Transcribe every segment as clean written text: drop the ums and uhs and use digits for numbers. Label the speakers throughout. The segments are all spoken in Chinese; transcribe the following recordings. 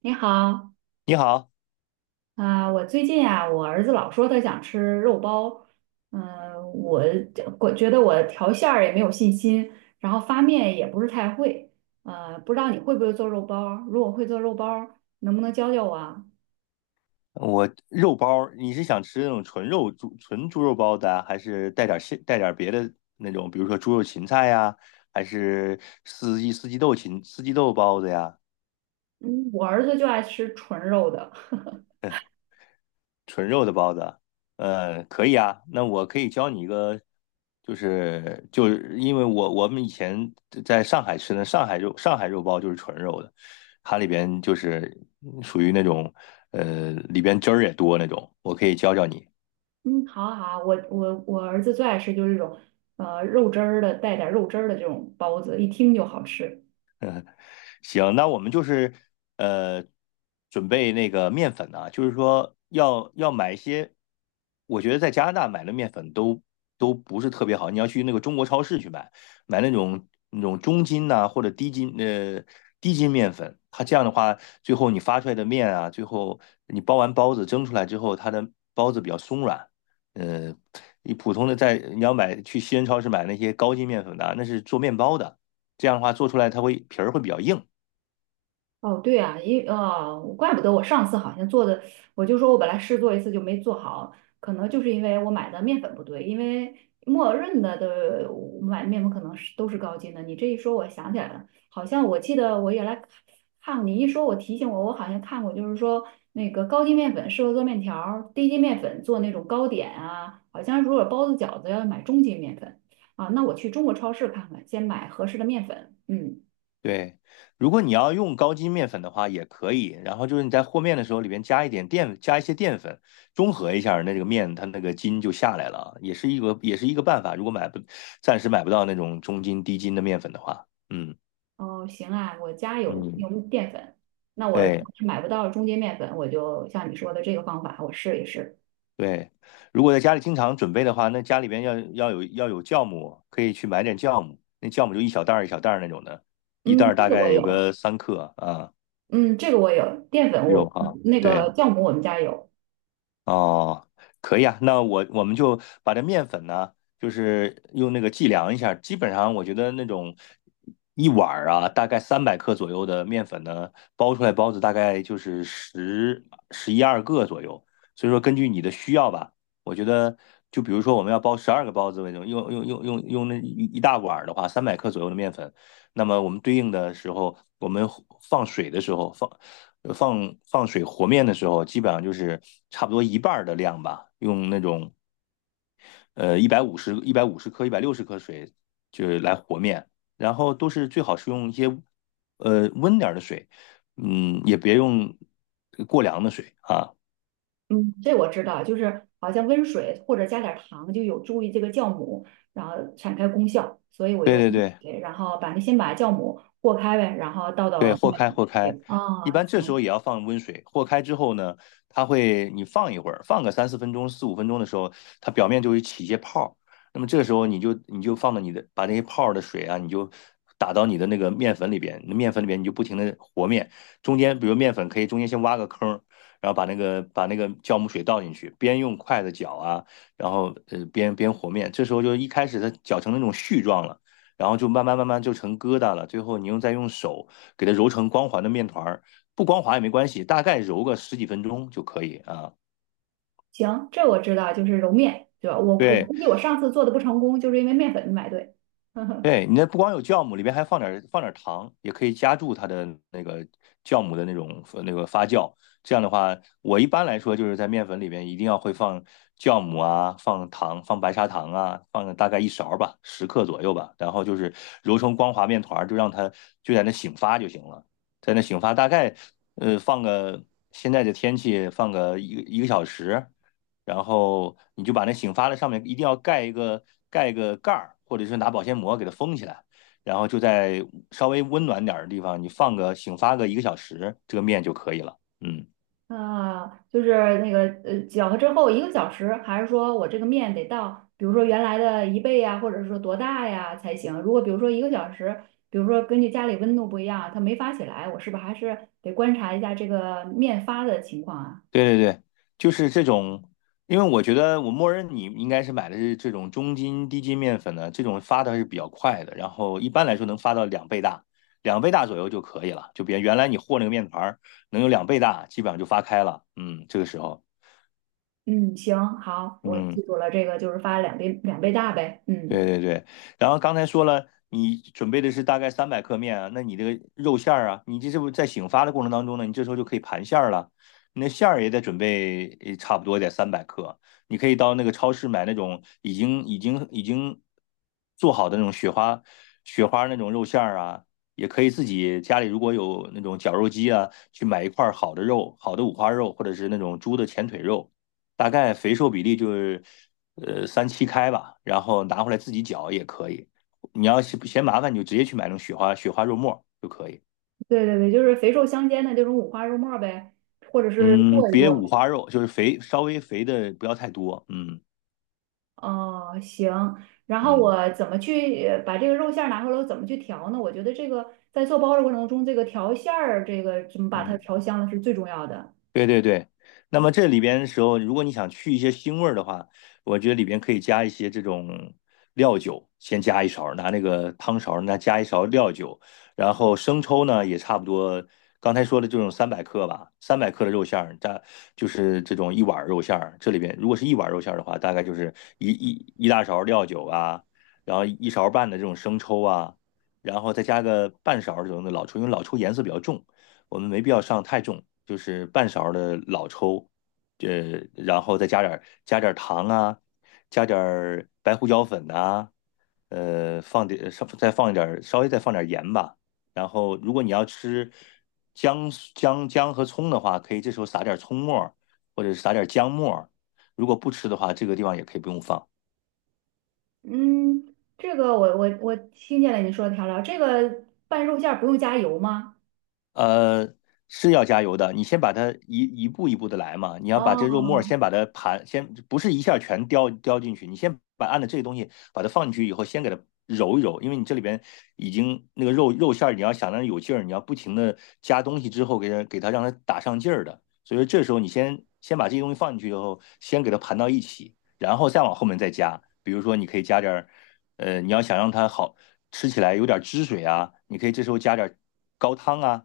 Speaker 1: 你好，
Speaker 2: 你好，
Speaker 1: 啊、我最近啊，我儿子老说他想吃肉包，嗯、我我觉得我调馅儿也没有信心，然后发面也不是太会，不知道你会不会做肉包？如果会做肉包，能不能教教我啊？
Speaker 2: 我肉包儿你是想吃那种纯猪肉包子啊，还是带点儿别的那种，比如说猪肉芹菜呀，还是四季豆包子呀？
Speaker 1: 嗯，我儿子就爱吃纯肉的。
Speaker 2: 纯肉的包子，可以啊。那我可以教你一个，就是因为我们以前在上海吃的上海肉包就是纯肉的，它里边就是属于那种里边汁儿也多那种。我可以教教你，
Speaker 1: 嗯，好啊好啊，我儿子最爱吃就是这种，肉汁儿的，带点儿肉汁儿的这种包子，一听就好吃。
Speaker 2: 行，那我们就是呃，准备那个面粉呢，就是说要买一些，我觉得在加拿大买的面粉都不是特别好，你要去那个中国超市去买，买那种中筋呐、或者低筋面粉，它这样的话，最后你发出来的面啊，最后你包完包子蒸出来之后，它的包子比较松软，呃，你普通的在你要买去西人超市买那些高筋面粉的啊那是做面包的。这样的话做出来它会皮儿会比较硬，
Speaker 1: 哦，对啊，怪不得我上次好像做的，我就说我本来试做一次就没做好，可能就是因为我买的面粉不对，因为默认的我买的面粉可能是都是高筋的。你这一说，我想起来了，好像我记得我原来看你一说，我提醒我，我好像看过，就是说那个高筋面粉适合做面条儿，低筋面粉做那种糕点啊，好像如果包子饺子要买中筋面粉啊。那我去中国超市看看，先买合适的面粉，嗯。
Speaker 2: 对，如果你要用高筋面粉的话，也可以。然后就是你在和面的时候，里边加一点淀，加一些淀粉，中和一下那这个面，它那个筋就下来了啊，也是一个办法。如果买不，暂时买不到那种中筋低筋的面粉的话，嗯
Speaker 1: 哦，行啊，我家有
Speaker 2: 嗯，
Speaker 1: 用淀粉，那我如果
Speaker 2: 对
Speaker 1: 是买不到中筋面粉，我就像你说的这个方法，我试一试。
Speaker 2: 对。如果在家里经常准备的话，那家里边要有酵母，可以去买点酵母，那酵母就一小袋儿一小袋儿那种的，一袋
Speaker 1: 嗯，
Speaker 2: 儿
Speaker 1: 这
Speaker 2: 大
Speaker 1: 个
Speaker 2: 概
Speaker 1: 我
Speaker 2: 有
Speaker 1: 有，
Speaker 2: 个3克啊，
Speaker 1: 嗯，这个我有，淀粉
Speaker 2: 有
Speaker 1: 我
Speaker 2: 啊，
Speaker 1: 那
Speaker 2: 对。
Speaker 1: 个酵母我们家有，
Speaker 2: 哦，可以啊，那我们就把这面粉呢，就是用那个计量一下，基本上我觉得那种一碗儿啊，大概三百克左右的面粉呢，包出来包子大概就是十一二个左右，所以说根据你的需要吧，我觉得就比如说我们要包12个包子为准，用那一大碗儿的话，三百克左右的面粉，那么我们对应的时候，我们放水的时候放放水和面的时候，基本上就是差不多一半的量吧，用那种一百五十克、160克水就是来和面，然后都是最好是用一些温点儿的水，嗯，也别用过凉的水啊。
Speaker 1: 嗯，这我知道，就是好像温水或者加点糖就有助于这个酵母，然后产开功效，所以我
Speaker 2: 对
Speaker 1: 用
Speaker 2: 对
Speaker 1: 温
Speaker 2: 对，
Speaker 1: 水，然后把那先把酵母和开呗，然后倒
Speaker 2: 对，
Speaker 1: 到
Speaker 2: 和
Speaker 1: 面
Speaker 2: 开
Speaker 1: 里。
Speaker 2: 和开，
Speaker 1: 对，
Speaker 2: 一
Speaker 1: 哦，
Speaker 2: 般这时候
Speaker 1: 行。
Speaker 2: 也要放温水。和开之后呢，它会你放一会儿，放个三四分钟、四五分钟的时候，它表面就会起一些泡儿。那么这个时候你就放到你的把那些泡儿的水啊，你就打到你的那个面粉里边，那面粉里边你就不停的和面，中间比如面粉可以中间先挖个坑儿，然后把那个酵母水倒进去，边用筷子搅啊，然后边和面。这时候就一开始它搅成那种絮状了，然后就慢慢慢慢就成疙瘩了，最后你再用手。给它揉成光滑的面团儿，不光滑也没关系，大概揉个十几分钟就可以啊。
Speaker 1: 行，这我知道，就是揉面，对吧？我
Speaker 2: 对，
Speaker 1: 估计我上次做的不成功，就是因为面粉没买对。呵呵，
Speaker 2: 对，你那不光有酵母，里边还放点糖，也可以加注它的那个酵母的那种那个发酵。这样的话，我一般来说就是在面粉里边一定要会放酵母啊，放糖，放白砂糖啊，放大概一勺儿吧，十克左右吧。然后就是揉成光滑面团儿，就让它就在那醒发就行了，在那醒发大概放个现在的天气放个一个小时，然后你就把那醒发的上面一定要盖一个盖儿，或者是拿保鲜膜给它封起来，然后就在稍微温暖点儿的地方，你放个醒发个一个小时，这个面就可以了。嗯，
Speaker 1: 啊，就是那个搅和之后一个小时，还是说我这个面得到，比如说原来的一倍呀，或者说多大呀才行？如果比如说一个小时，比如说根据家里温度不一样，它没发起来，我是不是还是得观察一下这个面发的情况啊？
Speaker 2: 对对对，就是这种，因为我觉得我默认你应该是买的是这种中筋、低筋面粉的，这种发的还是比较快的，然后一般来说能发到两倍大。两倍大左右就可以了，就别原来你和那个面团儿能有两倍大，基本上就发开了。嗯，这个时候，
Speaker 1: 嗯，行，好，我记
Speaker 2: 嗯，
Speaker 1: 住了，这个就是发两倍两倍大呗。
Speaker 2: 对
Speaker 1: 嗯。
Speaker 2: 对对，然后刚才说了，你准备的是大概三百克面啊，那你这个肉馅儿啊，你这是不是在醒发的过程当中呢？你这时候就可以盘馅儿了，你那馅儿也得准备差不多得三百克，你可以到那个超市买那种已经做好的那种雪花那种肉馅儿啊，也可以自己家里如果有那种绞肉机啊，去买一块儿好的肉，好的五花肉或者是那种猪的前腿肉。大概肥瘦比例就是三七开吧，然后拿回来自己搅也可以。你要是嫌麻烦，你就直接去买那种雪花肉末就可以。
Speaker 1: 对对对，就是肥瘦相间的这种五花肉末呗，或者是
Speaker 2: 嗯，
Speaker 1: 剁一
Speaker 2: 别
Speaker 1: 剁
Speaker 2: 五
Speaker 1: 呗。
Speaker 2: 花肉，就是肥稍微肥的不要太多。嗯
Speaker 1: 哦，行。然后
Speaker 2: 嗯
Speaker 1: 我怎么去把这个肉馅儿拿回来，我怎么去调呢？我觉得这个在做包的过程中，这个调馅儿，这个怎么把它
Speaker 2: 嗯，
Speaker 1: 调香了是最重要的。
Speaker 2: 对对对，那么这里边的时候，如果你想去一些腥味儿的话，我觉得里边可以加一些这种料酒，先加一勺儿拿那个汤勺儿，那加一勺料酒，然后生抽呢也差不多，刚才说的这种三百克吧，三百克的肉馅儿，大就是这种一碗儿肉馅儿，这里边如果是一碗儿肉馅儿的话，大概就是一大勺料酒啊，然后一勺半的这种生抽啊，然后再加个半勺儿这种的老抽，因为老抽颜色比较重。我们没必要上太重，就是半勺的老抽，然后再加点糖啊，加点白胡椒粉呐、放点稍再放一点稍微再放点盐吧。然后如果你要吃姜姜和葱的话，可以这时候撒点葱末儿或者是撒点姜末儿如果不吃的话，这个地方也可以不用放。
Speaker 1: 嗯，这个我听见了你说的调料，这个拌肉馅儿不用加油吗？
Speaker 2: 呃，是要加油的。你先把它一步一步的来嘛。你要把这肉沫儿
Speaker 1: 哦
Speaker 2: 先把它盘，先不是一下全叼进去，你先把按照这个东西把它放进去以后，先给它揉一揉，因为你这里边已经那个肉馅儿，你要想让它有劲儿，你要不停的加东西之后给它让它打上劲儿的。所以说这时候你先把这些东西放进去以后，先给它盘到一起，然后再往后面再加。比如说你可以加点儿，你要想让它好吃起来有点汁水啊，你可以这时候加点儿高汤啊。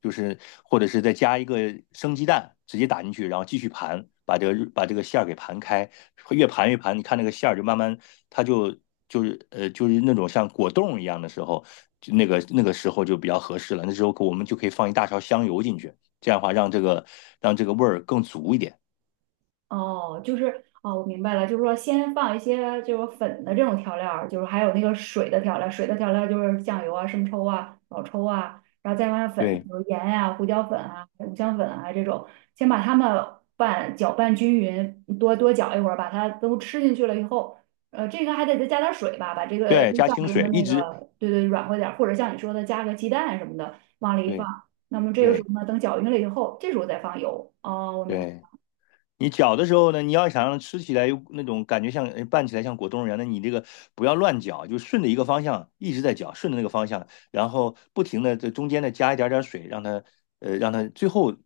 Speaker 2: 就是或者是再加一个生鸡蛋，直接打进去，然后继续盘，把这个馅儿给盘开，越盘越盘，你看那个馅儿就慢慢，它就就是那种像果冻一样的时候，就那个时候就比较合适了。那时候我们就可以放一大勺香油进去，这样的话让这个味儿更足一点。
Speaker 1: 哦，我明白了，就是说先放一些就是粉的这种调料儿，就是还有那个水的调料，就是酱油啊、生抽啊、老抽啊，然后再放上粉，
Speaker 2: 对
Speaker 1: 比如盐啊、胡椒粉啊、五香粉啊这种，先把它们搅拌均匀，多多搅一会儿，把它都吃进去了以后，呃，这个还得再加点儿水吧，把这个
Speaker 2: 对，
Speaker 1: 肉
Speaker 2: 加
Speaker 1: 酱
Speaker 2: 清
Speaker 1: 中的
Speaker 2: 水，一
Speaker 1: 那
Speaker 2: 直
Speaker 1: 个软和点儿，或者像你说的加个鸡蛋什么的往里一放，
Speaker 2: 对
Speaker 1: 那么这个时
Speaker 2: 对
Speaker 1: 候呢，等搅匀了以后，这时候再放油。哦，我
Speaker 2: 对。
Speaker 1: 明白。
Speaker 2: 对，你搅的时候呢，你要想让它吃起来有那种感觉像拌起来像果冻一样，那你这个不要乱搅，就顺着一个方向一直在搅，顺着那个方向，然后不停的在中间呢加一点点水，让它最后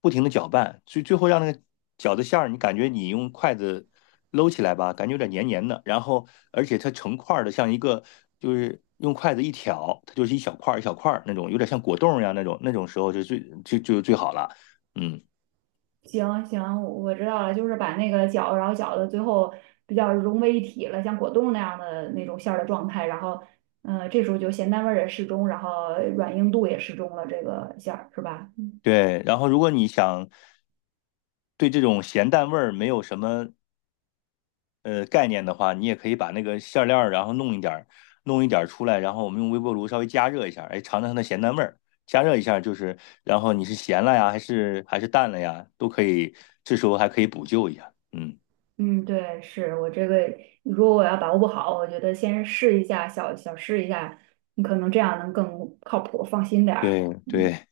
Speaker 2: 不停的搅拌，最后让那个饺子馅儿，你感觉你用筷子搂起来吧，感觉有点黏黏的，然后而且它成块儿的，像一个就是用筷子一挑，它就是一小块儿一小块儿那种，有点像果冻一样那种，那种时候就最好了，嗯。
Speaker 1: 行行，我知道了，就是把那个饺子，然后饺子最后比较融为一体了，像果冻那样的那种馅儿的状态，然后，嗯，这时候就咸淡味儿也适中，然后软硬度也适中了，这个馅儿是吧？嗯，
Speaker 2: 对，然后如果你想对这种咸淡味儿没有什么概念的话，你也可以把那个馅料儿，然后弄一点儿出来，然后我们用微波炉稍微加热一下，哎，尝尝它的咸淡味儿。加热一下就是，然后你是咸了呀，还是淡了呀，都可以，这时候还可以补救一下。嗯，
Speaker 1: 嗯，对，是我这个，如果我要把握不好，我觉得先试一下，小小试一下，你可能这样能更靠谱，放心点儿。
Speaker 2: 对
Speaker 1: 嗯。
Speaker 2: 对。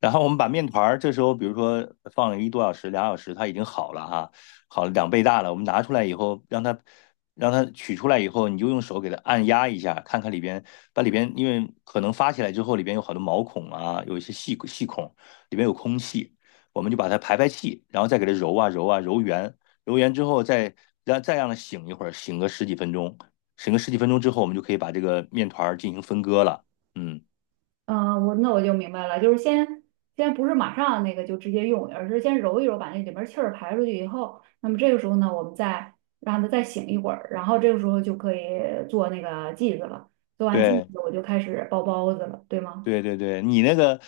Speaker 2: 然后我们把面团儿这时候，比如说放了一多小时、2小时，它已经好了哈，好了2倍大了。我们拿出来以后，让它取出来以后，你就用手给它按压一下，看看里边，把里边因为可能发起来之后，里边有好多毛孔啊，有一些细细孔，里边有空气，我们就把它排排气，然后再给它揉啊揉啊揉圆，揉圆之后再让它醒一会儿，醒个十几分钟，醒个十几分钟之后，我们就可以把这个面团儿进行分割了。嗯，
Speaker 1: 嗯，我那我就明白了，就是先不是马上那个就直接用，而是先揉一揉，把那里面气儿排出去以后，那么这个时候呢，我们再让它再醒一会儿，然后这个时候就可以做那个剂子了。做完剂
Speaker 2: 对。
Speaker 1: 子，我就开始包包子了，对吗？
Speaker 2: 对对对，你那个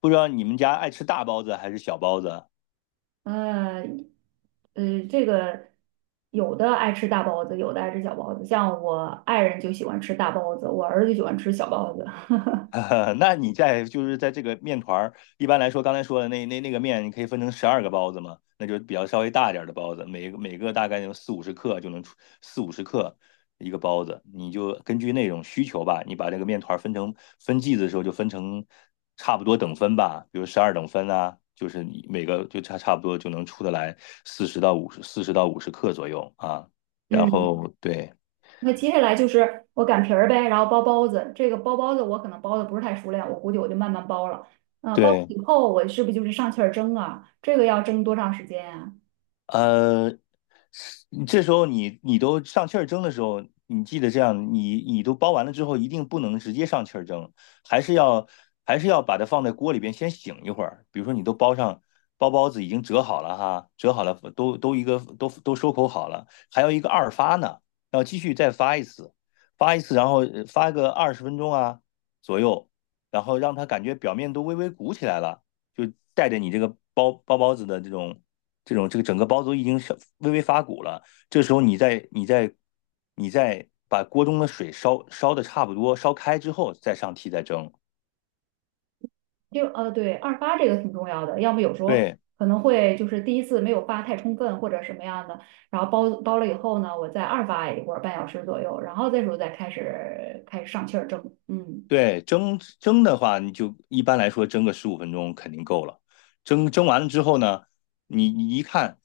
Speaker 2: 不知道你们家爱吃大包子还是小包子？
Speaker 1: 呃，呃，这个有的爱吃大包子，有的爱吃小包子，像我爱人就喜欢吃大包子，我儿子就喜欢吃小包子。
Speaker 2: 那你在就是在这个面团儿，一般来说，刚才说的那个面，你可以分成12个包子嘛，那就是比较稍微大一点儿的包子，每个大概有四五十克就能出四五十克一个包子，你就根据那种需求吧，你把这个面团儿分剂子的时候就分成差不多等分吧，比如12等分啊，就是你每个就差不多就能出得来四十到五十克左右啊，然
Speaker 1: 嗯，
Speaker 2: 后对
Speaker 1: 那接下来就是我擀皮儿呗，然后包包子。这个包包子我可能包的不是太熟练，我估计我就慢慢包了。呃，包
Speaker 2: 对。
Speaker 1: 以后我是不是就是上气儿蒸啊？这个要蒸多长时间啊？
Speaker 2: 呃，是这时候你都上气儿蒸的时候，你记得这样，你都包完了之后，一定不能直接上气儿蒸，还是要还是要把它放在锅里边先醒一会儿。比如说你都包上包包子已经折好了哈，折好了都一个都收口好了，还有一个二发呢，要继续再发一次，然后发个20分钟啊左右，然后让它感觉表面都微微鼓起来了。就带着你这个包包子的这种这个整个包子已经微微发鼓了，这时候你再把锅中的水烧烧的差不多烧开之后，再上屉再蒸。
Speaker 1: 对，二发这个挺重要的，要么有时候
Speaker 2: 对，
Speaker 1: 可能会就是第一次没有发太充分或者什么样的，然后包包了以后呢，我再二发一会儿半小时左右，然后这时候再开始开始上气儿蒸。嗯。
Speaker 2: 对，蒸蒸的话，你就一般来说蒸个十五分钟肯定够了。蒸完了之后呢，你一看，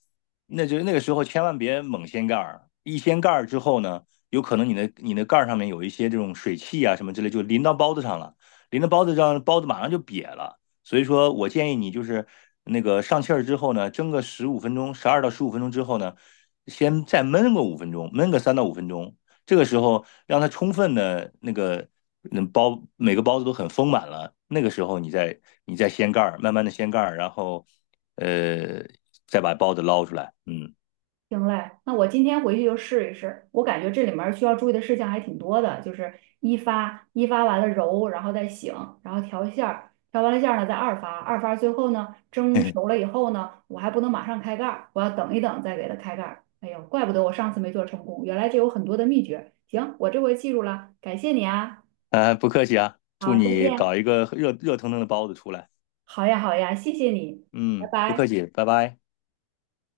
Speaker 2: 那就那个时候千万别猛掀盖儿，一掀盖儿之后呢，有可能你的盖儿上面有一些这种水汽啊什么之类，就淋到包子上了，淋到包子上，包子马上就瘪了。所以说我建议你就是那个上气儿之后呢，蒸个十五分钟，12到15分钟之后呢，先再焖个五分钟，焖个3到5分钟，这个时候让它充分的那个每个包子都很丰满了，那个时候你再掀盖儿，慢慢的掀盖儿，然后呃再把包子捞出来，嗯，
Speaker 1: 行嘞，那我今天回去就试一试。我感觉这里面儿需要注意的事项还挺多的，就是一发，一发完了揉，然后再醒，然后调馅儿，调完了馅儿呢再二发，二发最后呢蒸熟了 以后呢，我还不能马上开盖儿，我要等一等再给它开盖儿。哎呦，怪不得我上次没做成功，原来这有很多的秘诀。行，我这回记住了，感谢你啊。
Speaker 2: 啊不客气啊，祝
Speaker 1: 好，再
Speaker 2: 你搞
Speaker 1: 见。
Speaker 2: 一个热热腾腾的包子出来，
Speaker 1: 好呀，好呀，谢谢你，拜
Speaker 2: 嗯，不客
Speaker 1: 拜。
Speaker 2: 气，拜拜。